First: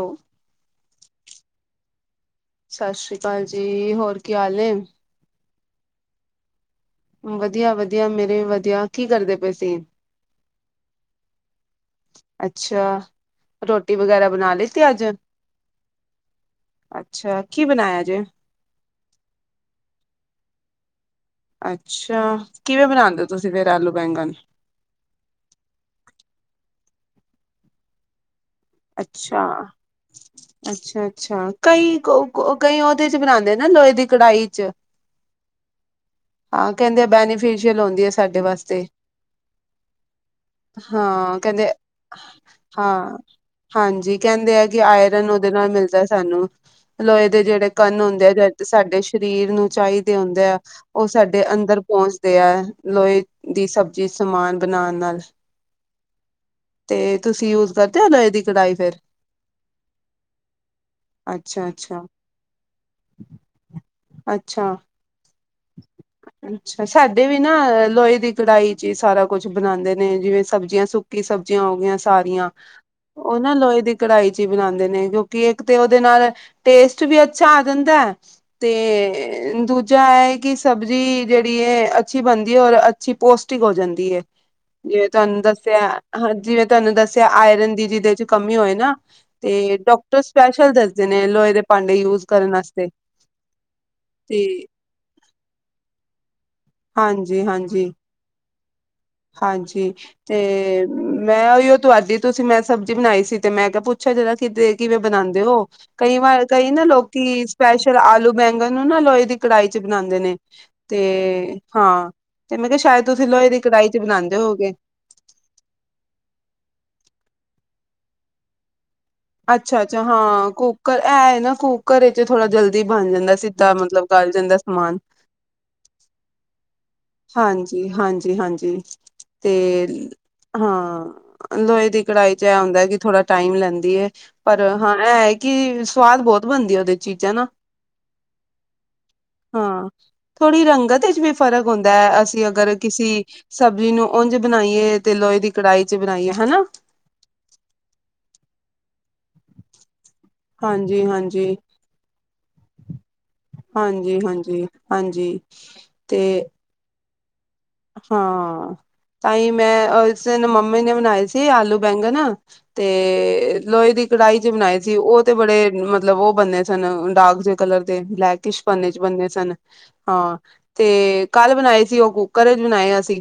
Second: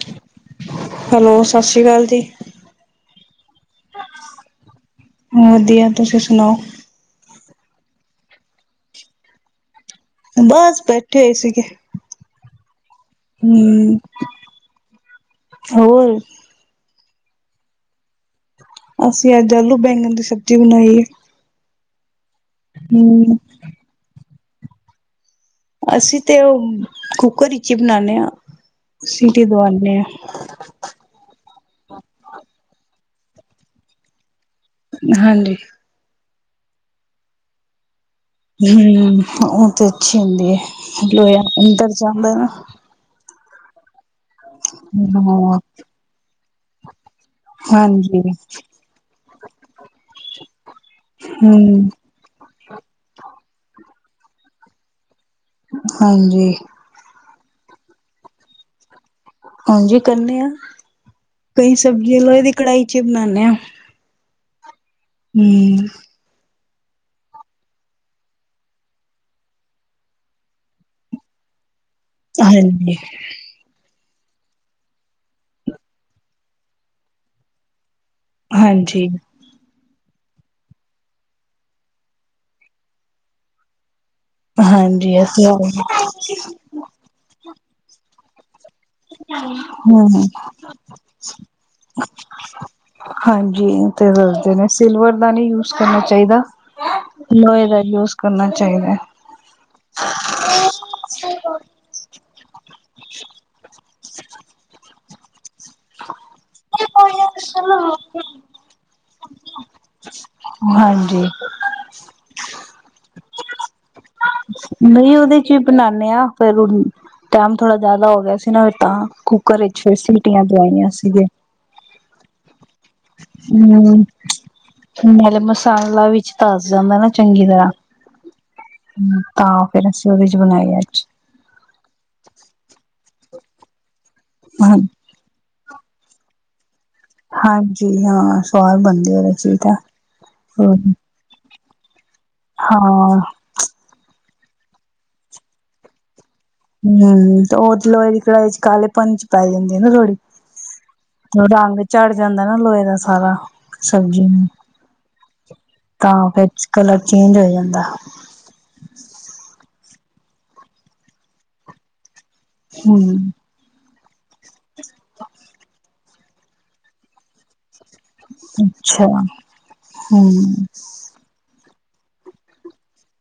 ਹੋ [inaudible] ਹੈਲੋ ਸਤਿ ਸ੍ਰੀ ਅਕਾਲ ਜੀ। ਸਤਿ ਸ੍ਰੀ ਅਕਾਲ ਜੀ ਹੋਰ ਕੀ ਹਾਲ ਏ? ਵਧੀਆ ਤੁਸੀ ਸੁਣਾਓ। ਵਧੀਆ ਵਧੀਆ ਮੇਰੇ ਵਧੀਆ ਕੀ ਕਰਦੇ ਪਏ ਸੀ? ਬਸ ਬੈਠੇ ਹੋਏ ਸੀਗੇ। ਅੱਛਾ ਹਮ ਰੋਟੀ ਵਗੈਰਾ ਬਣਾ ਲਿੱਤੀ ਅੱਜ? ਹੋਰ ਅੱਛਾ ਕੀ ਬਣਾਇਆ ਜੇ? ਅਸੀ ਅੱਜ ਆਲੂ ਬੈਗਣ ਦੀ ਸਬਜੀ ਬਣਾਈ ਏ। ਅੱਛਾ ਕਿਵੇ ਬਣਾਉਂਦੇ ਓ ਤੁਸੀ ਫੇਰ ਆਲੂ ਬੈਂਗਨ? ਅਸੀ ਤੇ ਓ ਕੁੱਕਰ ਵਿੱਚ ਈ ਬਨਾਨੇਆ ਅੱਛਾ ਅੱਛਾ- ਅੱਛਾ ਕਈ ਕ ਕਈ ਓ ਉਦੇ 'ਚ ਬਣਾਉਂਦੇ ਨਾ ਲੋਹੇ ਦੀ ਕੜਾਈ 'ਚ। ਹਾਂਜੀ। ਹਾਂ ਕਹਿੰਦੇ ਆ ਬੈਨੀਫਿਸ਼ੀਅਲ ਹੁੰਦੀ ਹੈ? ਸਾਡੇ ਵਾਸਤੇ ਹੂੰ ਉਹ ਤੇ ਅੱਛੀ ਹੁੰਦੀ ਹੈ ਹਾਂ ਲੋਇਆ ਕਹਿੰਦੇ ਅੰਦਰ ਜਾਂਦਾ ਨਾ। ਹਾਂ। ਹਾਂਜੀ। ਕਹਿੰਦੇ ਆ ਕਿ ਆਇਰਨ ਉਹਦੇ ਹਾਂ ਨਾਲ ਮਿਲਦਾ ਸਾਨੂੰ ਲੋਹੇ ਦੇ ਜਿਹੜੇ ਕੰਨ ਹਾਂਜੀ ਹੁੰਦੇ ਆ ਜਦ ਸਾਡੇ ਸਰੀਰ। ਸਰੀਰ ਨੂੰ ਚਾਹੀਦੇ ਹੁੰਦੇ ਆ ਉਹ ਸਾਡੇ ਅੰਦਰ ਹਮ ਪਹੁੰਚਦੇ ਆ ਲੋਹੇ ਦੀ ਸਭ। ਜਿਸ ਸਮਾਨ ਬਣਾਉਣ ਨਾਲ। ਹਾਂਜੀ। ਤੇ ਤੁਸੀਂ ਯੂਜ ਕਰਦੇ ਹੋ ਲੋਹੇ ਦੀ ਕੜਾਹੀ ਫੇਰ? ਹਾਂਜੀ ਕਰਦੇ ਆ ਅੱਛਾ ਕਈ ਅੱਛਾ ਸਬਜ਼ੀ ਲੋਹੇ ਦੀ ਕੜਾਹੀ 'ਚ ਬਣਾਦੇ ਆ। ਅੱਛਾ। ਹੂੰ। ਅੱਛਾ ਸਾਡੇ ਵੀ ਨਾ ਲੋਹੇ ਦੀ ਕੜਾਈ ਚ' ਸਾਰਾ ਕੁਛ ਬਣਾਉਂਦੇ ਨੇ ਜਿਵੇਂ ਸਬਜ਼ੀਆਂ, ਸੁੱਕੀ ਸਬਜ਼ੀਆਂ ਹੋ ਗਈਆਂ ਹੈ। ਸਾਰੀਆਂ ਹਾਂਜੀ ਉਹਨਾਂ ਲੋਹੇ ਦੀ। ਕੜਾਹੀ 'ਚ ਹੀ ਬਣਾਉਂਦੇ ਨੇ ਕਿਉਂਕਿ ਇੱਕ ਤੇ ਉਹਦੇ ਨਾਲ ਟੇਸਟ ਵੀ ਅੱਛਾ ਆ ਜਾਂਦਾ ਹੈ। ਹਾਂਜੀ ਤੇ ਦੂਜਾ ਹੈ? ਕਿ ਸਬਜ਼ੀ ਜਿਹੜੀ ਅੱਛੀ ਬਣਦੀ ਹੈ ਔਰ ਅੱਛੀ ਪੋਸ਼ਟਿਕ ਹੋ ਜਾਂਦੀ ਹੈ। ਜਿਵੇਂ ਹਾਂਜੀ ਤੁਹਾਨੂੰ ਅਸੀਂ ਦੱਸਿਆ ਹਾਂ ਜਿਵੇਂ ਤੁਹਾਨੂੰ ਦੱਸਿਆ ਆਇਰਨ ਦੀ ਜਿਹਦੇ ਚ ਕਮੀ ਹੋਏ। ਨਾ ਤੇ ਡਾਕਟਰ ਹਮ ਸਪੈਸ਼ਲ ਦੱਸਦੇ ਨੇ ਲੋਹੇ ਦੇ ਭਾਂਡੇ ਯੂਜ ਕਰਨ ਵਾਸਤੇ। ਹਾਂਜੀ ਤੇ ਦੱਸਦੇ ਨੇ ਸਿਲਵਰ ਦਾ ਨਹੀਂ ਯੂਜ ਕਰਨਾ ਚਾਹੀਦਾ ਹਾਂਜੀ ਲੋਏ ਦਾ ਹਾਂਜੀ ਯੂਸ ਕਰਨਾ। ਚਾਹੀਦਾ ਹਾਂਜੀ ਤੇ ਮੈਂ ਉਹੀ ਤੁਹਾਡੇ। ਤੁਸੀਂ ਮੈਂ ਸਬਜ਼ੀ ਬਣਾਈ ਸੀ ਤੇ ਮੈਂ ਕਿਹਾ ਪੁੱਛਾ ਜ਼ਰਾ ਕਿਤੇ ਕਿਵੇਂ ਬਣਾਉਂਦੇ ਹੋ? ਕਈ ਵਾਰ ਕਈ ਨਾ ਲੋਕੀ ਸਪੈਸ਼ਲ ਆਲੂ ਬੈਂਗਣ ਨੂੰ ਨਾ ਲੋਏ ਦੀ ਕੜਾਈ 'ਚ ਬਣਾਉਂਦੇ ਨੇ? ਹਾਂਜੀ ਤੇ ਹਾਂ ਤੇ ਮੈਂ ਕਿਹਾ ਸ਼ਾਇਦ ਤੁਸੀਂ ਲੋਹੇ ਦੀ ਕੜਾਈ? ਨਹੀਂ ਉਹਦੇ 'ਚ ਵੀ ਬਣਾਨੇ ਆ ਫੇਰ ਉਹ ਟਾਈਮ ਥੋੜਾ ਜਿਆਦਾ ਹੋ ਗਿਆ ਸੀ ਨਾ ਫੇਰ ਤਾਂ। ਕੁੱਕਰ ਵਿੱਚ ਫਿਰ ਅੱਛਾ-ਅੱਛਾ ਸੀਟੀਆਂ ਹਾਂ ਦਵਾਈਆਂ ਕੁੱਕਰ ਸੀਗੇ ਹੈ ਨਾ ਕੁੱਕਰ ਵਿੱਚ ਥੋੜਾ ਜਲਦੀ। ਬਣ ਜਾਂਦਾ ਸਿੱਧਾ ਹਮ ਮਤਲਬ ਗਲ ਜਾਂਦਾ ਸਮਾਨ। ਨਾਲੇ ਮਸਾਲਾ ਵਿੱਚ ਧਸ ਜਾਂਦਾ ਨਾ ਚੰਗੀ ਤਰ੍ਹਾਂ ਹਾਂਜੀ-ਹਾਂਜੀ-ਹਾਂਜੀ ਤੇ। ਤਾਂ ਫਿਰ ਅਸੀਂ ਉਹਦੇ ਚ ਬਣਾਈ ਅੱਜ ਹਾਂ ਲੋਹੇ ਦੀ ਕੜਾਹੀ 'ਚ ਇਹ ਹੁੰਦਾ ਕਿ ਥੋੜਾ। ਟਾਈਮ ਲੈਂਦੀ ਹੈ ਪਰ ਹਾਂ ਇਹ ਹੈ ਕਿ ਸਵਾਦ ਬਹੁਤ ਬਣਦੀ ਹੈ ਉਹਦੀ। ਚੀਜ਼ਾਂ ਨਾ ਹਾਂਜੀ ਹਾਂ ਸਵਾਦ ਬਣਦੀ ਉਹਦੇ ਚ ਤਾਂ ਹਾਂ ਥੋੜ੍ਹੀ ਰੰਗਤ ਚ ਵੀ ਫ਼ਰਕ। ਹੁੰਦਾ ਹੈ ਅਸੀਂ ਅਗਰ ਕਿਸੇ ਹਾਂ ਸਬਜ਼ੀ ਨੂੰ ਉਂਝ ਬਣਾਈਏ ਤੇ ਲੋਹੇ ਦੀ ਕੜਾਹੀ 'ਚ ਬਣਾਈਏ ਹਨਾ। ਹੂੰ ਤੇ ਉਹ ਲੋਹੇ ਦੀ ਕੜਾਹੀ ਚ ਕਾਲੇ ਪਣ 'ਚ ਪੈ ਜਾਂਦੀ ਹੈ ਨਾ ਥੋੜੀ। ਹਾਂਜੀ ਹਾਂਜੀ ਰੰਗ ਚੜ ਜਾਂਦਾ ਨਾ ਲੋਹੇ ਦਾ। ਸਾਰਾ ਹਾਂਜੀ ਸਬਜ਼ੀ ਨੂੰ ਹਾਂਜੀ ਹਾਂਜੀ ਤਾਂ ਤੇ ਫੇਰ ਕਲਰ ਚੇਂਜ ਹੋ ਜਾਂਦਾ। ਹਾਂ ਤਾਂਹੀ ਮੈਂ ਇਸ ਦਿਨ ਮੰਮੀ ਨੇ ਬਣਾਏ ਸੀ ਆਲੂ ਬੈਂਗਣ। ਹੂੰ। ਤੇ ਲੋਹੇ ਦੀ ਕੜਾਹੀ 'ਚ ਬਣਾਏ ਸੀ ਉਹ ਤੇ ਬੜੇ ਮਤਲਬ। ਮਤਲਬ ਉਹ ਬਣੇ ਸਨ ਦਾਗ਼ ਜੇ। ਕਲਰ ਦੇ ਬਲੈਕ ਕਿਸ ਪੰੰਨੇ 'ਚ ਅੱਛਾ ਬੰਨਣੇ ਸਨ ਹਾਂ ਹੂੰ ਤੇ ਕੱਲ੍ਹ ਬਣਾਏ ਸੀ ਉਹ? ਘਰੇ ਬਣਾਏ ਅਸੀਂ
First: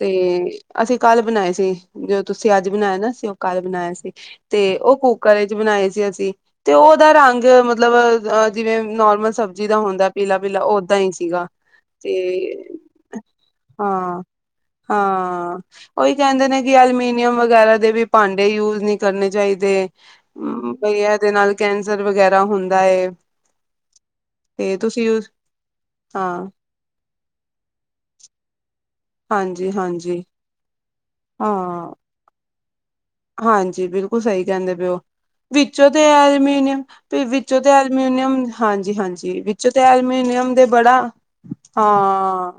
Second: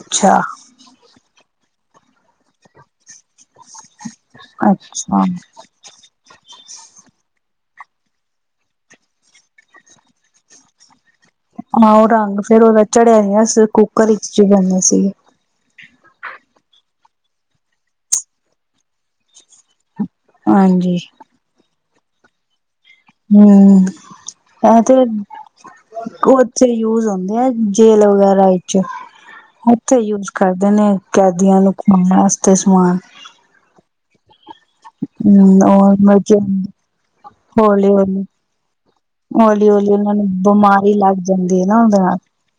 ਤੇ ਅਸੀਂ ਕੱਲ ਬਣਾਏ ਸੀ। ਤੇ ਜੋ ਤੁਸੀਂ ਅੱਜ ਬਣਾਇਆ ਨਾ ਅਸੀਂ ਉਹ। ਕੱਲ ਬਣਾਇਆ ਸੀ ਤੇ ਉਹ ਅੱਛਾ। ਕੁੱਕਰ ਵਿੱਚ ਬਣਾਏ ਸੀ ਅਸੀਂ ਤੇ ਉਹ ਉਹਦਾ ਰੰਗ ਮਤਲਬ। ਮਤਲਬ ਅ ਜਿਵੇਂ ਨੋਰਮਲ ਸਬਜ਼ੀ ਦਾ ਹੁੰਦਾ ਪੀਲਾ-ਪੀਲਾ ਓਦਾਂ ਹੀ। ਸੀਗਾ ਹਾਂ ਉਹ ਤੇ ਰੰਗ ਫੇਰ ਉਹਦਾ ਚੜਿਆ ਗਈਆ ਸੀ, ਜਦੋਂ ਕੁੱਕਰ ਹਾਂ ਵਿੱਚ ਪਾਉਂਦੇ ਸੀਗੇ। ਹਾਂ ਉਹੀ ਕਹਿੰਦੇ ਨੇ ਕਿ ਐਲੂਮੀਨੀਅਮ ਵਗੈਰਾ ਦੇ ਵੀ ਭਾਂਡੇ ਯੂਜ ਨਹੀਂ ਕਰਨੇ ਚਾਹੀਦੇ। ਹੂੰ ਹਾਂਜੀ। ਬਈਆ ਇਹਦੇ ਨਾਲ ਕੈਂਸਰ ਵਗੈਰਾ ਹੁੰਦਾ। ਏ ਹੂੰ ਐ ਤੇ ਤੁਸੀਂ ਯੂਜ ਹਾਂ ਉੱਥੇ ਯੂਜ ਹੁੰਦਾ। ਹੁੰਦਾ ਹੈ ਜੇਲ ਵਗੈਰਾ ਲਈ। ਹਾਂਜੀ ਉੱਥੇ, ਹਾਂਜੀ ਯੂਜ ਕਰਦੇ ਨੇ ਹਾਂ ਕੈਦੀਆਂ ਨੂੰ ਖਵਾਉਣ ਵਾਸਤੇ ਸਮਾਨ। ਹਾਂਜੀ ਬਿਲਕੁਲ ਸਹੀ ਕਹਿੰਦੇ ਪਏਓ। ਹੂੰ ਵਿੱਚੋ ਤੇ ਔਰ ਅਲਮੀਨੀਅਮ ਵਿੱਚੋਂ ਤੇ ਹੌਲੀ-ਹੌਲੀ, ਅਲਮੀਨੀਅਮ ਹਾਂਜੀ ਹਾਂਜੀ ਵਿੱਚੋ ਤੇ ਹੌਲੀ-ਹੌਲੀ ਉਹਨਾਂ ਅਲਮਨੀ ਨੂੰ ਨਿਯਮ ਦੇ ਬਿਮਾਰੀ ਬੜਾ ਲੱਗ ਜਾਂਦੀ ਹੈ ਨਾ ਉਹਦੇ ਨਾਲ। ਹਾਂ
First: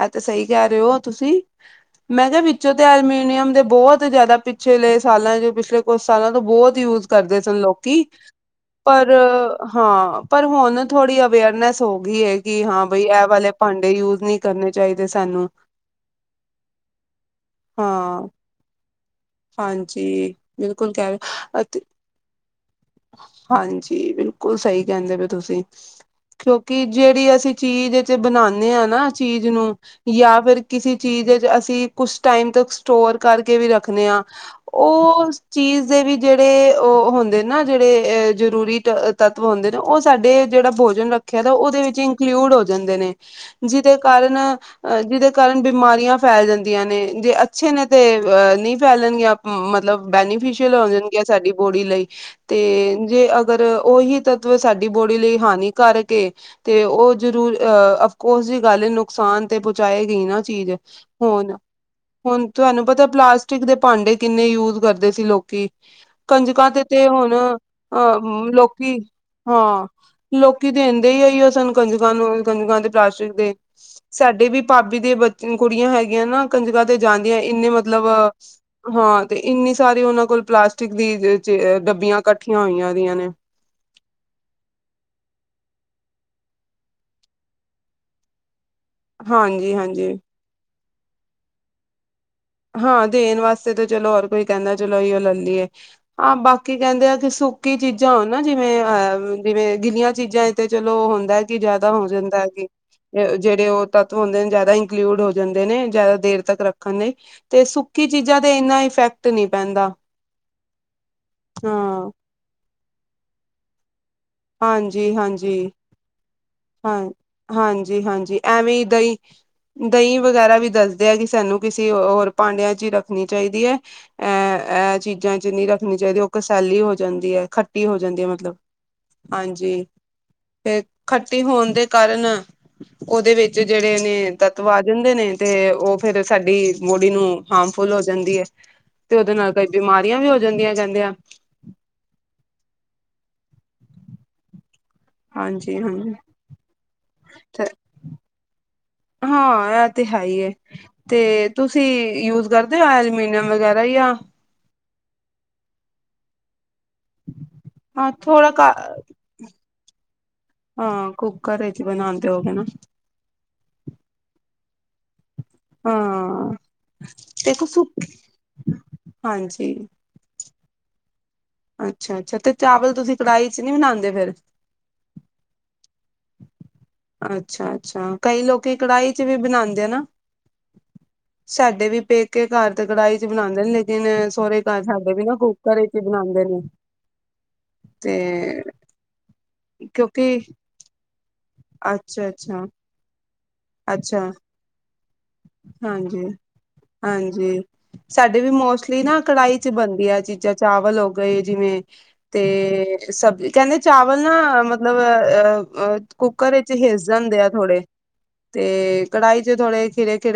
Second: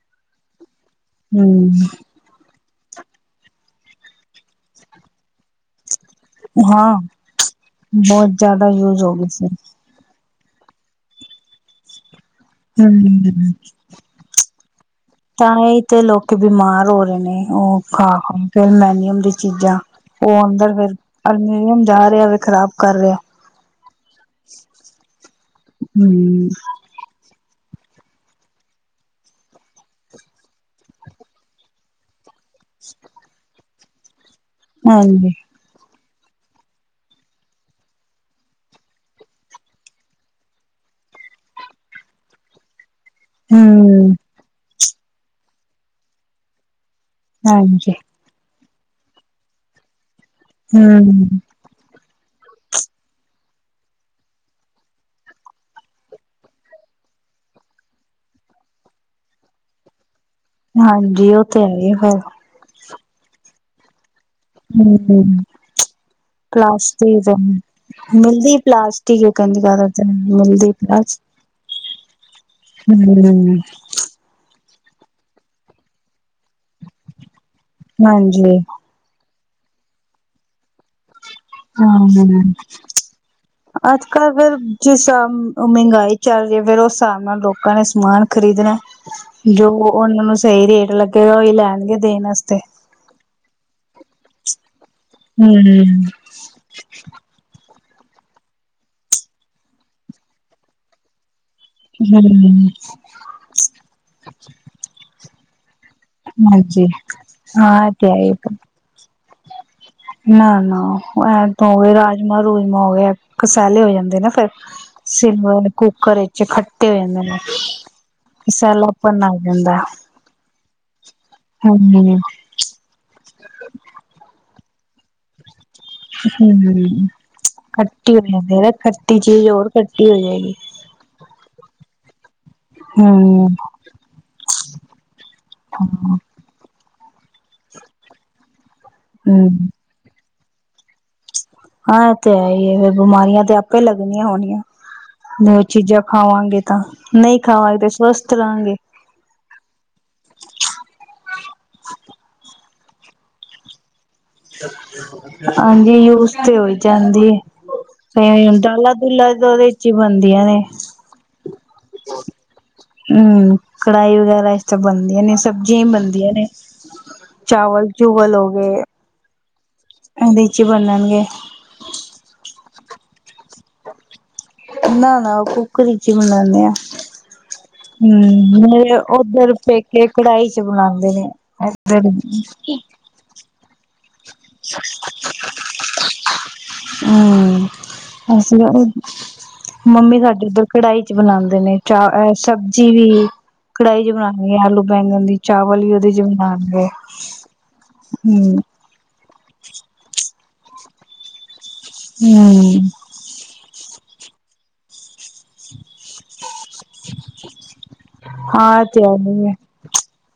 ਆਹ ਤੇ ਸਹੀ ਕਹਿ ਰਹੇ ਹੋ ਤੁਸੀਂ ਹੂੰ, ਮੈਂ ਕਿਹਾ? ਪੋਂ ਤੇ ਅਲਮੀਨੀਅਮ ਦੇ ਬਹੁਤ ਜ਼ਿਆਦਾ ਪਿੱਛਲੇ ਸਾਲਾਂ ਚ ਪਿਛਲੇ ਕੁਛ ਸਾਲਾਂ ਤੋਂ ਬਹੁਤ ਹਾਂ ਯੂਜ ਕਰਦੇ ਸਨ। ਲੋਕੀ ਬਹੁਤ ਜ਼ਿਆਦਾ ਯੂਜ ਪਰ ਹੋ ਗਈ ਸੀ। ਹਾਂ ਪਰ ਹੁਣ ਥੋੜੀ ਅਵੇਅਰਨੈਸ ਹੋ ਗਈ ਏ। ਹੂੰ, ਕਰਨੇ ਚਾਹੀਦੇ ਸਾਨੂੰ ਤਾਂਹੀ ਤਾ ਲੋਕੀ ਬਿਮਾਰ ਹੋ ਰਹੇ ਨੇ। ਉਹ ਖਾ ਹਾਂ ਫੇਰ ਮੈ ਨ ਚੀਜ਼ਾਂ ਹਾਂਜੀ ਉਹ ਅੰਦਰ ਬਿਲਕੁਲ ਫਿਰ ਕਹਿ ਰਹੇ ਅਤੇ ਅਲਮੀਨੀਅਮ ਜਾ ਰਿਹਾ ਫੇਰ ਖ਼ਰਾਬ ਕਰ ਰਿਹਾ। ਹਾਂਜੀ ਬਿਲਕੁਲ ਸਹੀ ਕਹਿੰਦੇ ਪਏ ਤੁਸੀਂ ਹੂੰ, ਕਿਉਂਕਿ ਜਿਹੜੀ ਅਸੀਂ ਚੀਜ਼ ਚ ਬਣਾਨੇ ਆ ਨਾ ਚੀਜ਼ ਨੂੰ ਜਾਂ ਫਿਰ ਕਿਸੇ ਚੀਜ਼ ਚ ਅਸੀਂ ਕੁਛ ਟਾਈਮ ਤੱਕ ਸਟੋਰ ਕਰਕੇ ਵੀ ਰੱਖਦੇ ਹਾ, ਹਾਂਜੀ, ਉਹ ਚੀਜ਼ ਦੇ ਵਿੱਚ ਜਿਹੜੇ ਉਹ ਹੁੰਦੇ ਨਾ ਜਿਹੜੇ ਅਹ ਜ਼ਰੂਰੀ ਤੱਤਵ ਹੁੰਦੇ ਨੇ ਉਹ ਸਾਡੇ ਜਿਹੜਾ ਭੋਜਨ ਰੱਖ ਰੱਖਿਆ ਤਾਂ ਉਹਦੇ ਵਿੱਚ ਇੰਕਲੂਡ ਹੋ ਜਾਂਦੇ ਨੇ। ਜਿਹਦੇ ਹੂੰ, ਕਾਰਨ ਅ ਜਿਹਦੇ ਕਾਰਨ ਬਿਮਾਰੀਆਂ ਫੈਲ ਜਾਂਦੀਆਂ ਨੇ। ਜੇ ਅੱਛੇ ਨੇ ਹਾਂਜੀ, ਤੇ ਅਹ ਨਹੀਂ ਫੈਲਣਗੀਆਂ ਮਤਲਬ ਬੈਨੀਫਿਸ਼ਅਲ ਹੋ ਜਾਣਗੀਆਂ ਹੂੰ। ਸਾਡੀ ਬੋਡੀ ਲਈ। ਤੇ ਜੇ ਅਗਰ ਉਹੀ ਤੱਤਵ ਸਾਡੀ ਬੋੜੀ ਲਈ ਹਾਨੀਕਾਰਕ ਏ ਤੇ ਉਹ ਜ਼ਰੂਰ, ਅਹ ਅਫਕੋਰਸ ਦੀ ਗੱਲ ਨੁਕਸਾਨ ਤੇ ਪਹੁੰਚਾਏ ਗਾ ਹੀ ਨਾ। ਚੀਜ਼ ਹਾਂਜੀ, ਉਹ ਹੁਣ ਤੇ ਹੈ ਹੀ ਫਿਰ ਹੁਣ ਤੁਹਾਨੂੰ ਪਤਾ ਪਲਾਸਟਿਕ ਦੇ ਭਾਂਡੇ ਕਿੰਨੇ ਯੂਜ ਕਰਦੇ ਹੂੰ, ਸੀ, ਲੋਕੀ ਕੰਜਕਾਂ ਤੇ ਤੇ ਪਲਾਸਟਿਕ ਹੁਣ ਅਹ ਮਿਲਦੀ ਲੋਕੀ ਪਲਾਸਟਿਕ ਕਹਿੰਦੀ ਹਾਂ ਜ਼ਿਆਦਾਤਰ ਲੋਕੀ ਮਿਲਦੀ ਦੇਿੰਦੇ ਪਲਾਸ ਹੀ ਆਈ ਉਹ ਸਾਨੂੰ ਕੰਜਕਾਂ ਨੂੰ ਕੰੰਜਕਾਂ ਦੇ ਪਲਾਸਟਿਕ ਦੇ ਹੂੰ, ਸਾਡੇ ਵੀ ਭਾਬੀ ਦੇ ਬ ਕੁੜੀਆਂ ਹੈਗੀਆਂ ਨਾ ਕੰਜਕ ਤੇ ਜਾਂਦੀਆਂ ਇੰਨੇ ਮਤਲਬ ਹਾਂਜੀ। ਹਾਂ ਤੇ ਇੰਨੀ ਸਾਰੀ ਉਹਨਾਂ ਕੋਲ ਪਲਾਸਟਿਕ ਦੀ ਡੱਬੀਆਂ ਹਾਂ, ਇਕੱਠੀਆਂ ਹੋਈਆਂ ਦੀਆਂ ਨੇ ਅੱਜ-ਕੱਲ ਅਗਰ ਜਿਸ ਮਹਿੰਗਾਈ ਚੱਲ, ਜੇ ਫੇਿਰ ਉਸ ਹਿਸਾਬ ਨਾਲ ਲੋਕਾਂ ਨੇ ਸਮਾਨ ਖ਼ਰੀਦਣਾ ਜੋ ਹਾਂਜੀ ਹਾਂਜੀ ਉਹਨਾਂ ਨੂੰ ਸਹੀ ਰੇਟ ਲੱਗੇਗਾ ਹੀ ਲੈਣਗੇ ਦੇਣ ਵਸ ਹਾਂ, ਦੇਣ ਵਾਸਤੇ ਤਾਂ ਚਲੋ ਹੋਰ ਕੋਈ ਕਹਿੰਦਾ। ਚਲੋ ਇਹੋ ਹੀ ਲੈ ਲਈਏ, ਹੂੰ-ਹੂੰ, ਹਾਂ ਬਾਕੀ ਕਹਿੰਦੇ ਆ ਕਿ ਸੁ ਸੁਖੀ ਚੀਜ਼ਾਂ ਹੋਨਨਾ ਜਿਵੇਂ ਅਹ ਜਿਵੇਂ ਗਿੱਲੀਆਂ ਚੀਜ਼ਾਂ ਤੇ ਚਲੋ ਹੁੰਦਾ। ਕੀ ਜਿਆਦਾ ਹੋ ਜਾਂਦਾ, ਹਾਂਜੀ। ਜਿਹੜੇ ਉਹ ਤੱਤਵ ਹੁੰਦੇ ਨੇ ਜਿਆਦਾ ਇੰਕਲੂਡ ਹੋ ਜਾਂਦੇ ਨੇ। ਜ਼ਿਆਦਾ ਦੇਰ ਤੱਕ ਰੱਖਣ ਲਈ, ਤੇ ਹਾਂ ਇਹ ਸੁੱਕੀ ਹੈ ਹੀ ਚੀਜ਼ਾਂ ਤੇ ਇੰਨਾ ਇਫੈਕਟ ਨਹੀਂ ਪੈਂਦਾ। ਨਾ-ਨਾ ਐਂ ਤੋਂ ਹੋ ਗਏ ਹਾਂ ਰਾਜਮਾਂ-ਰੂਜਮਾ ਹੋ ਗਏ ਕਸਹਿਲੇ ਹੋ ਜਾਂਦੇ। ਫੇਿਰ ਹਾਂਜੀ ਹਾਂਜੀ ਸਿਲਵਰ ਕੁੱਕਰ ਚ। ਹਾਂ, ਹਾਂਜੀ-ਹਾਂਜੀ ਐਵੇਂ ਹੀ ਦਹੀਂ ਕਸੈਲਾਪਨ ਆ ਜਾਂਦਾ। ਦਹੀਂ ਵਗੈਰਾ ਵੀ ਦੱਸਦੇ ਆ, ਕਿ ਸਾਨੂੰ ਕਿਸੇ ਹੂੰ-ਹੂੰ ਹੋਰ ਭਾਂਡਿਆਂ ਚ ਹੀ ਰੱਖਣੀ ਚਾਹੀਦੀ ਹੈ ਅਹ ਚੀਜ਼ਾਂ ਚ ਨੀ ਰੱਖ ਚਾਹੀਦੀ ਉਹ ਕਸੈਲੀ ਹੋ ਜਾਂਦੀ ਹੈ ਖੱਟੀ ਹੋ ਜਾਂਦੀ ਹੈ। ਮਤਲਬ ਹਾਂਜੀ ਫਰ ਖਰਚਾ ਹੋਣ ਦੇ ਕਾਰਨ ਉਹਦੇ ਵਿੱਚ ਜਿਹੜੇ ਨੇ ਤੱਤਵ ਆ ਜਾਂਦੇ, ਨੇ ਤੇ ਉਹ ਫੇਿਰ ਸਾਡੀ ਬੋਡੀ ਨੂੰ ਹਾਰਮਫੁਲ ਹੋ ਜਾਂਦੀ ਹੈ, ਤੇ ਉਹਦੇ ਨਾਲ ਕਈ ਬਿਮਾਰੀਆਂ ਵੀ ਹੋ ਜਾਂਦੀਆਂ ਕਹਿੰਦੇ ਆ। ਹਾਂ, ਇਹ ਤੇ ਹੈ ਹੀ ਹੈ ਫਿਰ ਬਿਮਾਰੀਆਂ ਤੇ ਆਪੇ ਲੱਗਣੀਆਂ ਹੋਣੀਆਂ। ਨਹੀਂ ਉਹ ਹਾਂਜੀ ਚੀਜ਼ਾਂ ਹਾਂਜੀ ਖਾਵਾਂਗੇ, ਤਾਂ ਨਹੀਂ ਖਾਵਾਂਗੇ ਤੇ ਸਵਸਥ ਰਹਾਂਗੇ। ਹਾਂ, ਇਹ ਤੇ ਹੈ ਹੀ ਹੈ ਤੇ ਤੁਸੀਂ ਯੂਜ ਕਰਦੇ ਹੋ, ਐਲਮੀਨੀਅਮ ਵਗੈਰਾ ਜਾਂ ਹਾਂਜੀ, ਯੂਜ ਤੇ ਹੋਈ। ਜਾਂਦੀ ਹਾਂ ਥੋੜਾ ਕਈਣ ਘ ਦਾਲਾ- ਦੁਲਾ ਤੇ ਉਹਦੇ ਚ ਹੀ ਬਣ ਹੁੰਦੀਆਂ ਨੇ। ਹਾਂ ਕੁੱਕਰ ਵਿੱਚ ਬਣਾਉਂਦੇ ਹੋਗੇ ਨਾ ਹੂੰ, ਕੜਾਹੀ ਵਗੈਰਾ ਸਭ ਬਣਦੀਆਂ ਨੇ ਸਬਜ਼ੀਆਂ ਈ ਬਣਦੀਆਂ ਨੇ ਹਾਂ ਦੇਖੋ ਸੁ ਚਾਵਲ ਚੂਵਲ ਹੋਗੇ। ਹਾਂਜੀ ਉਹਦੇਈ ਚ ਬਨਣਗੇ। ਅੱਛਾ-ਅੱਛਾ, ਤੇ ਚਾਵਲ ਤੁਸੀਂ ਕੜਾਹੀ ਚ ਨੀ ਬਣਾਦੇ ਫੇਰ? ਨਾ-ਨਾ, ਉਹ ਕੁੱਕਰ ਚ ਈ ਮਣਾਨੇ ਆ। ਅੱਛਾ ਅੱਛਾ ਹੂੰ ਕਈ ਲੋਕੀ ਮੇਰੇ ਕੜਾਹੀ ਚ ਵੀ ਉੱਧਰ ਬਣਾਉਂਦੇ ਆ ਨਾ ਪੇਕੇ ਕੜਾਹੀ ਚ ਬਣਾਦੇ ਨੇ। ਸਾਡੇ ਵੀ ਹਮ ਪੇਕੇ ਘਰ ਤੇ ਕੜਾਹੀ ਚ ਬਣਾਦੇ ਨੇ ਲੇ ਦਿਨ ਸਹੁਰੇ ਘਰ ਸਾਡੇ ਵੀ ਨਾ ਕੁਕਰ ਇਚ ਈ ਬਨਾਦੇ ਨੇ। ਹੂੰ, ਇਸ ਤੇ ਵਾਰ ਮੰਮੀ ਕਿਉਂਕਿ ਸਾਡੇ ਉੱਧਰ ਕੜਾਈ ਚ ਬਨਾਦੇ ਨੇ ਚਾ ਅੱਛਾ ਅ ਅੱਛਾ ਸਬਜ਼ੀ ਵੀ ਕੜਾਹੀ ਚ ਅੱਛਾ ਬਣਾਉਣਗੇ ਆਲੂ ਬੈਗਣ ਦੀ ਚਾਵਲ ਵੀ ਉਹਦੇ ਚ ਹਾਂਜੀ ਬਣਾਣਗੇ ਹਾਂਜੀ ਸਾਡੇ ਵੀ ਮੋਸਟਲੀ ਨਾ ਕੜਾਹੀ ਚ ਬਣਦੀ ਐ ਚੀਜ਼ਾਂ ਚਾਵਲ ਹੋ ਗਏ ਜਿਵੇਂ ਹਮ ਤੇ ਸਬਜ਼ ਕਹਿੰਦੇ ਚਾਵਲ ਨਾ ਮਤਲਬ ਅ ਅ ਕੁੱਕਰ ਵਿੱਚ ਹਿਸ ਜਾਂਦੇ ਆ ਥੋੜ੍ਹੇ ਹਾਂ, ਤਿਆ ਹੂਹੀਂ ਹੈ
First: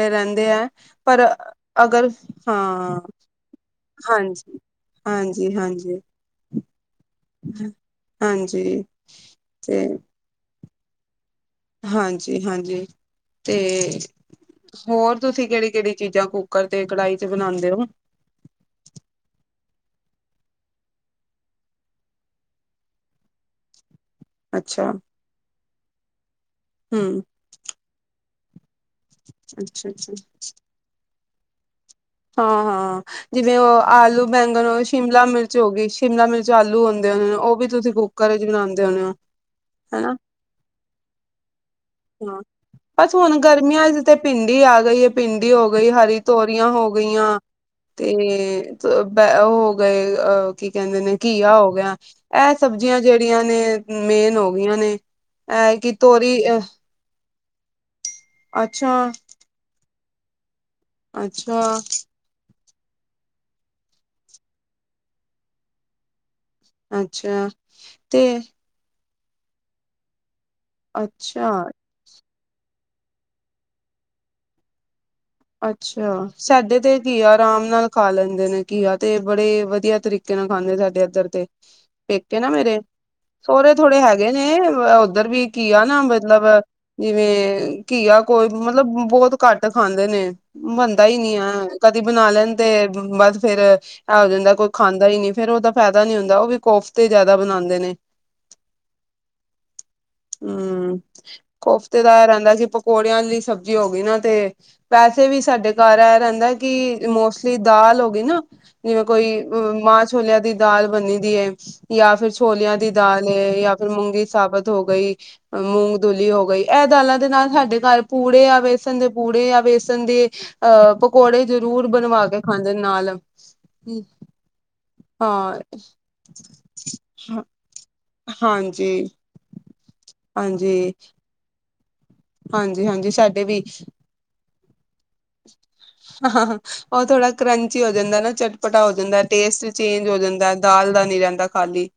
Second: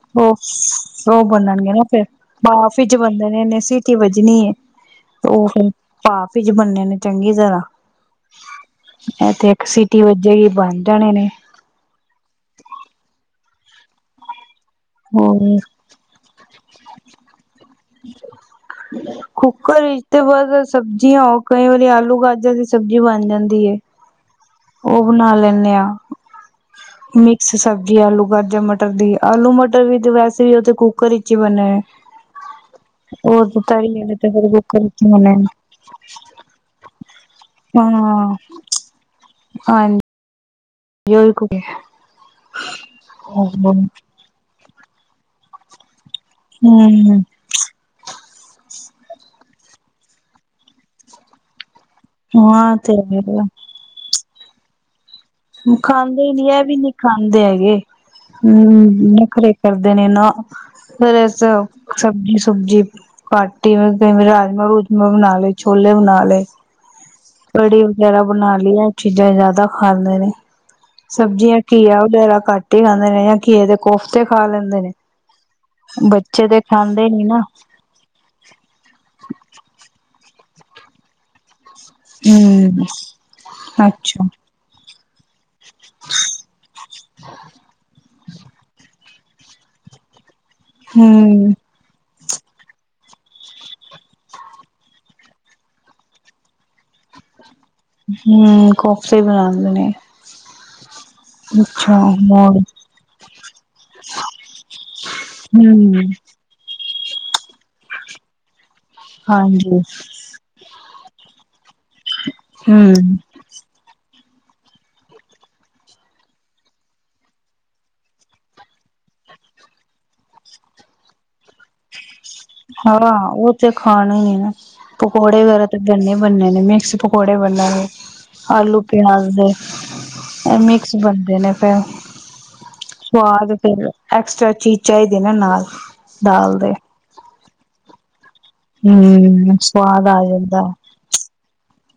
ਰਹਿੰਦੇ ਹੈ ਪਰ ਉਹ-ਉਹ ਬਣਣਗੇ ਨਾ ਫਿਰਰ ਅਗਰ ਬਾਫ ਚ ਹਾਂ ਬ ਨੇਨੇ ਸੀਟੀ ਵੱਜਣੀ ਏ ਹਾਂਜੀ ਤੇ ਉਹ ਹਾਂਜੀ ਫਿਰ ਹਾਂਜੀ ਭਾਫ ਤ ਚ ਬਣਨੇ ਨੇ ਜਰਾ ਹਾਂਜੀ ਇਹਥੇ ਇੱਕ ਸਿਟੀ ਵਜੇ ਗੀ ਬਣ ਜਾਣੇ ਨੇ। ਹਾਂਜੀ-ਹਾਂਜੀ ਤੇ ਹੋਰ ਤੁਸੀਂ ਕਿਹੜੀ-ਕਿਹੜੀ ਚੀਜ਼ਾਂ ਕੁੱਕਰ ਤੇ ਕੜਾਹੀ ਚ ਬਣਾਂਦੇ ਔ? ਕਈ ਹਫਤੇ ਬਾਦ ਸਬਜ਼ੀਆਂ ਹੋ ਕਈ ਵਾਰੀ ਆਲੂ ਗਾਜਰ ਦੀ ਸਬਜ਼ੀ ਬਣ ਜਾਂਦੀ ਏ। ਅੱਛਾ ਉਹ ਬਣਾ ਲੈਂਨੇ ਆਂ, ਹਮ ਮਿਕਸ ਸਬਜ਼ੀ ਆਲੂ ਗਾਜਰ ਮਟ ਮਟਰ ਦੀ ਆਲੂ ਮਟਰ ਅੱਛਾ ਵੀ ਤੇ ਅੱਛਾ ਵੈਸੇ ਵੀ ਉਹਥ ਕੁੱਕਰ ਵਿਚ ਚ ਹੀ ਬਣੇ। ਹਾਂ-ਹਾਂ, ਜਿਵੇਂ ਤੇ ਉਹ ਤਰੀ ਵਾਲੇ ਆਲੂ ਤੇ ਫਿਰ ਬੈਂਗਣ, ਕੁੱਕਰ ਵਿੱਚ ਹੀ ਸ਼ਿਮਲਾ ਬਣੇ ਨੇ ਮਿਰਚ ਹੋ ਗਈ ਸ਼ਿਮਲਾ ਮਿਰਚ ਆਲੂ ਹੁੰਦੇ ਉਹ ਵੀ ਤੁਸੀਂ ਕੁੱਕਰ ਚ ਬਣਾਦੇ ਹੋਣੇ ਹੋ ਹਨ। ਹਨਾ [unintelligible] ਬਸ ਹੁਣ ਹੂੰ ਗਰਮੀਆਂ ਚ ਤੇ ਭਿੰਡੀ ਆ ਗਈਏ ਪਿੰਡੀ ਹੋ ਗਈ ਏ ਹਰੀ ਤੋਰੀਆਂ ਹੋ ਗਈਆਂ ਤੇ ਤ ਬ ਉਹ ਗਏ ਅ ਕੀ ਕਹਿੰਦੇ ਨੇ ਘੀਆ ਹੋ ਗਿਆ ਇਹ ਹਾਂ ਤੇ ਸਬਜ਼ੀਆਂ ਜਿਹੜੀਆਂ ਹੈਗਾ। ਨੇ ਮੇਨ ਹੋ ਹੋਇਆਂ ਨੇ। ਇਹ ਕਿ ਖਾਂਦੇ ਈ ਤੋਰੀ ਨੀ ਅ, ਐ ਵੀ ਨੀ ਖਾਂਦੇ ਹੈਗੇ, ਹੂੰ ਅੱਛਾ, ਨੱਖਰੇ ਕਰਦੇ ਨੇ ਨਾ ਬਰਸ ਅੱਛਾ, ਸਬਜੀ ਸੁ ਸਬਜੀ ਕਾਟੀ [unintelligible] ਰਾਜਮਾ ਰੂਜਮਾ ਬਨਾ ਲੇ, ਛੋਲੇ ਬਨਾ ਲਏ। ਅੱਛਾ ਕੜੀ ਵਗੈਰਾ ਤੇ ਬਨਾ ਲਿਆ। ਚੀਜ਼ਾਂ ਜ਼ਾਂਦਾ ਖਾਂਦੇ ਨੇ, ਅੱਛਾ, ਸਬਜ਼ੀਆਂ ਘੀਆ ਵਗੈਰਾ ਘੱਟ ਈ ਖਾਂਦੇ ਨੇ ਜਾਂ ਘੀਏ ਦੇ ਕੋਫਤੇ ਖਾ ਲੈਂਦੇ ਨੇ। ਅੱਛਾ, ਬੱਚੇ ਸਾਡੇ ਤੇ ਖਾਂਦੇ ਨੀ ਕੀਆ ਨਾ ਰਾਮ ਨਾਲ ਖਾ ਲੈਂਦੇ ਨੇ ਕੀਆ ਤੇ ਬੜੇ ਵਧੀਆ ਤਰੀ ਕੇ ਨਾਲ ਖਾਂਦੇ ਸਾਡੇ ਇਧਰ ਤੇ, ਪੇਕੇ ਨਾ ਮੇਰੇ, ਹਮ ਸੋਰੇ ਥੋੜੇ ਅੱਛਾ ਹੈਗੇ ਨੇ ਅ ਉੱਧਰ ਵੀ ਕੀਆ ਨਾ ਮਤਲਬ, ਜਿਵੇਂ ਕੀਆ ਕੋਈ ਮਤਲਬ ਬੋਤ ਘੱਟ ਖਾਂਦੇ ਨੇ, ਬਨਦਾ ਈ ਨੀ ਐ ਹਮ ਕਦੀ ਬਨਾ ਲੈਨਦੇ, ਬ ਬਸ ਫੇਰ, ਇਹ ਹੋ ਜਾਂਦਾ ਕੋਈ ਖਾਂਦਾ ਈ ਨੀ, ਫੇਰ ਉਹਦਾ ਫਾਇਦਾ ਨੀ ਹੁੰਦਾ ਉਹ ਵੀ ਕੋਫਤੇ ਜ਼ਾਦਾ ਬਨਾਨ ਹੂੰ, ਕੋਫਤੇ ਬਨਾਦੇ ਨੇ। ਹੂੰ, ਅੱਛਾ ਕੋਫਤੇ ਦਾ ਇਹ ਰੇਂਦਾ ਹੋਰ ਕਿ ਪਕੌੜਿਆਂ ਲਈ ਸਬਜ਼ੀ ਹੋ ਗਈ ਨਾ ਤੇ ਵੈਸੇ ਵੀ ਸਾਡੇ ਘਰ ਹਮ ਇਹ ਰੇਂਦਾ ਕਿ ਮੋਸਟਲੀ ਦਾਲ ਹੋ ਗਈ ਨਾ ਜਿਵੇਂ ਕੋਈ ਅਮ ਹਾਂਜੀ ਮਾਂ ਛੋਲਿਆਂ ਦੀ ਦਾਲ ਬੰਨੀ ਦੀ ਏ। ਯਾ ਫੇਰ ਛੋਲਿਆਂ ਦੀ ਹਮ ਦਾਲ ਏ ਯਾ ਫੇਰ ਮੂੰਗੀ ਸਾਬਤ ਹੋ ਗਈ, ਅ ਮੂੰਗ ਦੁਲੀ ਹੋ ਗਈ ਇਹ ਦਾਲਾਂ ਦੇ ਨਾਲ ਸਾਡੇ ਘਰ ਪੂੜੇ ਆ ਵੇਸਣ ਦੇ ਪੂ ਪੂੜੇ ਯਾ ਵੇਸਨ ਦੇ ਅਹ ਪਕੌੜੇ ਜਰੂਰ ਬਨਵਾ ਹਾਂ ਉਹ ਤੇ ਖਾਨੇ ਈ ਨਾ, ਪਕੌੜੇ ਹਾਂ ਵਗੈਰਾ ਤਾਂ ਬੰਨੇ-ਬੰਨੇ ਨੇ ਮਿਕਸ ਪਕੌੜੇ ਬਨੇ ਨੇ, ਆਲੂ ਹਾਂਜੀ ਪਿਆਜ ਦੇ, ਇਹ ਹਾਂਜੀ ਮਿਕਸ ਬਨਦੇ ਨੇ ਫੇਰ। ਹਾਂਜੀ ਹਾਂਜੀ ਸਾਡੇ ਵੀ ਸਵਾਦ ਫੇਰ ਐਕਸਟਰਾ ਚੀ ਚਾਹੀਦੇ ਨੇ ਨਾਲ, ਹਾਂ ਦਾਲ ਦੇ। ਉਹ ਥੋੜਾ ਕਰੰਚੀ ਹੋ ਜਾਂਦਾ ਨਾ। ਚਟਪਟਾ ਹੋ ਜਾਂਦਾ ਹਮ ਟੇਸਟ ਸਵਾਦ ਚੇਂਜ ਹੋ ਆ ਜਾਂਦਾ ਦਾਲ ਦਾ ਨੀ ਰਹਿੰਦਾ ਖਾਲੀ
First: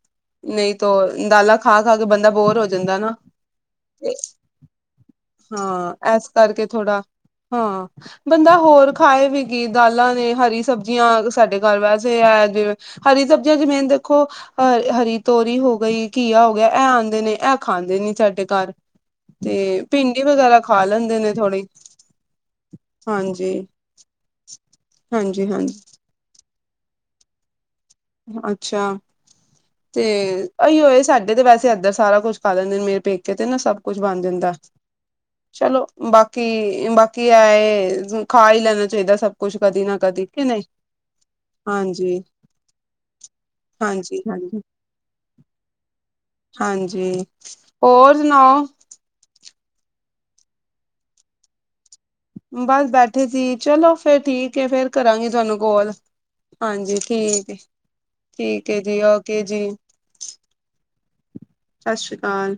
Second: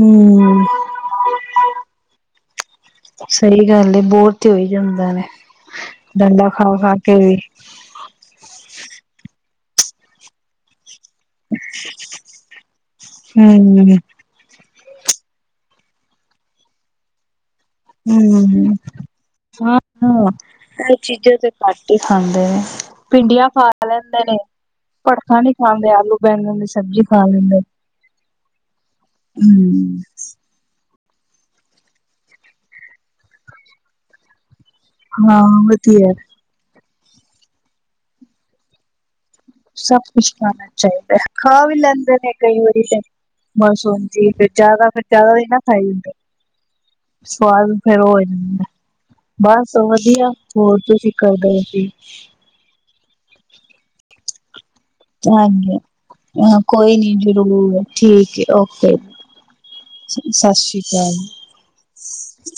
ਹਮ ਨਹੀਂ ਤੋਂ ਦਾਲਾਂ ਖਾ ਖਾ ਕੇ ਬੰਦਾ ਬੋਰ ਦਿੰਦਾ ਨਾ ਸਹੀ ਗੱਲ ਏ, ਤੇ ਬੋਰ ਹੋਈ ਜਾਂਦਾ ਨੇ ਹਾਂ ਏਸ ਡੰਡਾ ਕਰਕੇ ਖਾ ਖਾ ਥੋੜਾ ਕੇ ਵੀ ਹਾਂ ਬੰਦਾ ਹੋਰ ਖਾਏ ਵੀ ਕੀ ਦਾਲਾਂ ਨੇ ਹਰੀ ਸਬ ਜੀਆਂ ਸਾਡੇ ਘਰ ਵੈਸੇ ਹੈ ਜਿਵੇਂ ਹਰੀ ਸਬਜ਼ੀਆਂ ਚ ਮੇਨ ਹਮ ਦੇਖੋ ਹ ਹਰੀ ਤੋਰੀ ਹੋ ਗਈ, ਕੀਆ ਹੋ ਗਿਆ, ਇਹ ਆਂਦੇ ਨੇ ਐ ਹੂੰ, ਹਾਂ ਭਿੰਡੀ ਵਗੈਰਾ ਖਾ ਇਹ ਲੈਂਦੇ ਨੇ ਚੀਜ਼ਾਂ ਤੇ ਥੋੜੀ ਘੱਟ ਈ ਖਾ ਲੈਂਦੇ ਨੇ, ਭਿੰਡੀਆਂ ਹਾਂਜੀ ਖਾ ਲੈਂਦੇ ਨੇ, ਭੜਥਾ ਹਾਂਜੀ ਨੀ ਹਾਂਜੀ ਖਾਂਦੇ ਆਲੂ ਬੈਂਗਣ ਦੀ ਸ ਸਬਜ਼ੀ ਖਾ ਲੈਂਦੇ ਅੱਛਾ, ਹੂੰ। ਤੇ ਅਈਓਏ ਸਾ ਤੇ ਤੇ ਵੈਸੇ ਇੱਦਰ ਸਾਰਾ ਕੁਛ ਖਾ ਲਿੰਦੇ ਨੇ ਮੇਰੇ ਪੇਕੇ ਤੇ ਨਾ ਸਭ ਕੁੱਛ ਬਣ ਜਾਂਦਾ ਹਾਂ ਚਲੋ ਵਧੀਆ ਬਾਕੀ, ਬਾਕੀ ਐਏ ਖਾ ਈ ਲੈਨਾ ਚਾਹੀਦਾ ਸਭ ਕੁਛ ਕਦੀ ਨਾ ਸਭ ਕਦੀ ਕੁਛ ਕਿ ਨਹੀਂ ਖਾਨਾ ਚਾਹੀਦਾਏ, ਖਾ ਵੀ ਲੈਂਦੇ ਹਾਂਜੀ ਨੇ ਕਈ ਵਾਰੀ। ਮਾਸੂਮ ਹਾਂਜੀ ਜੀ ਫੇਰ ਹਾਂਜੀ ਜਾਦਾ ਫੇਰ ਜਾਦਾ ਵੀ ਨਾ ਖਾਈ ਹਲੇ ਹਾਂਜੀ ਸਵਾਦ ਫੇਰ ਉਹ ਹੋਰ ਹੋ ਜਾਂਦਾ। ਸੁਣਾਓ ਬਸ ਵਧੀਆ ਹੋਰ ਤੁਸੀਂ ਕਰਦੇ ਹੋ ਸੀ। ਬਸ ਬੈਠੇ ਸੀ ਚਲੋ ਫੇਰ ਠੀਕ ਐ, ਫੇਰ ਕਰਾਂਗੀ ਤੁਹਾਨੂੰ ਹਾਂਜੀ ਕੋਲ। ਹਾਂ ਕੋਈ ਹਾਂਜੀ ਨੀ ਠੀਕ ਹੈ ਜਰੂਰ, ਠੀਕ ਐ, ਹੈ ਓਕੇ। ਜੀ ਓਕੇ ਜੀ ਸਸ ਸ੍ਰੀ ਕਾਲ। ਸਸ ਸ੍ਰੀ ਕਾਲ।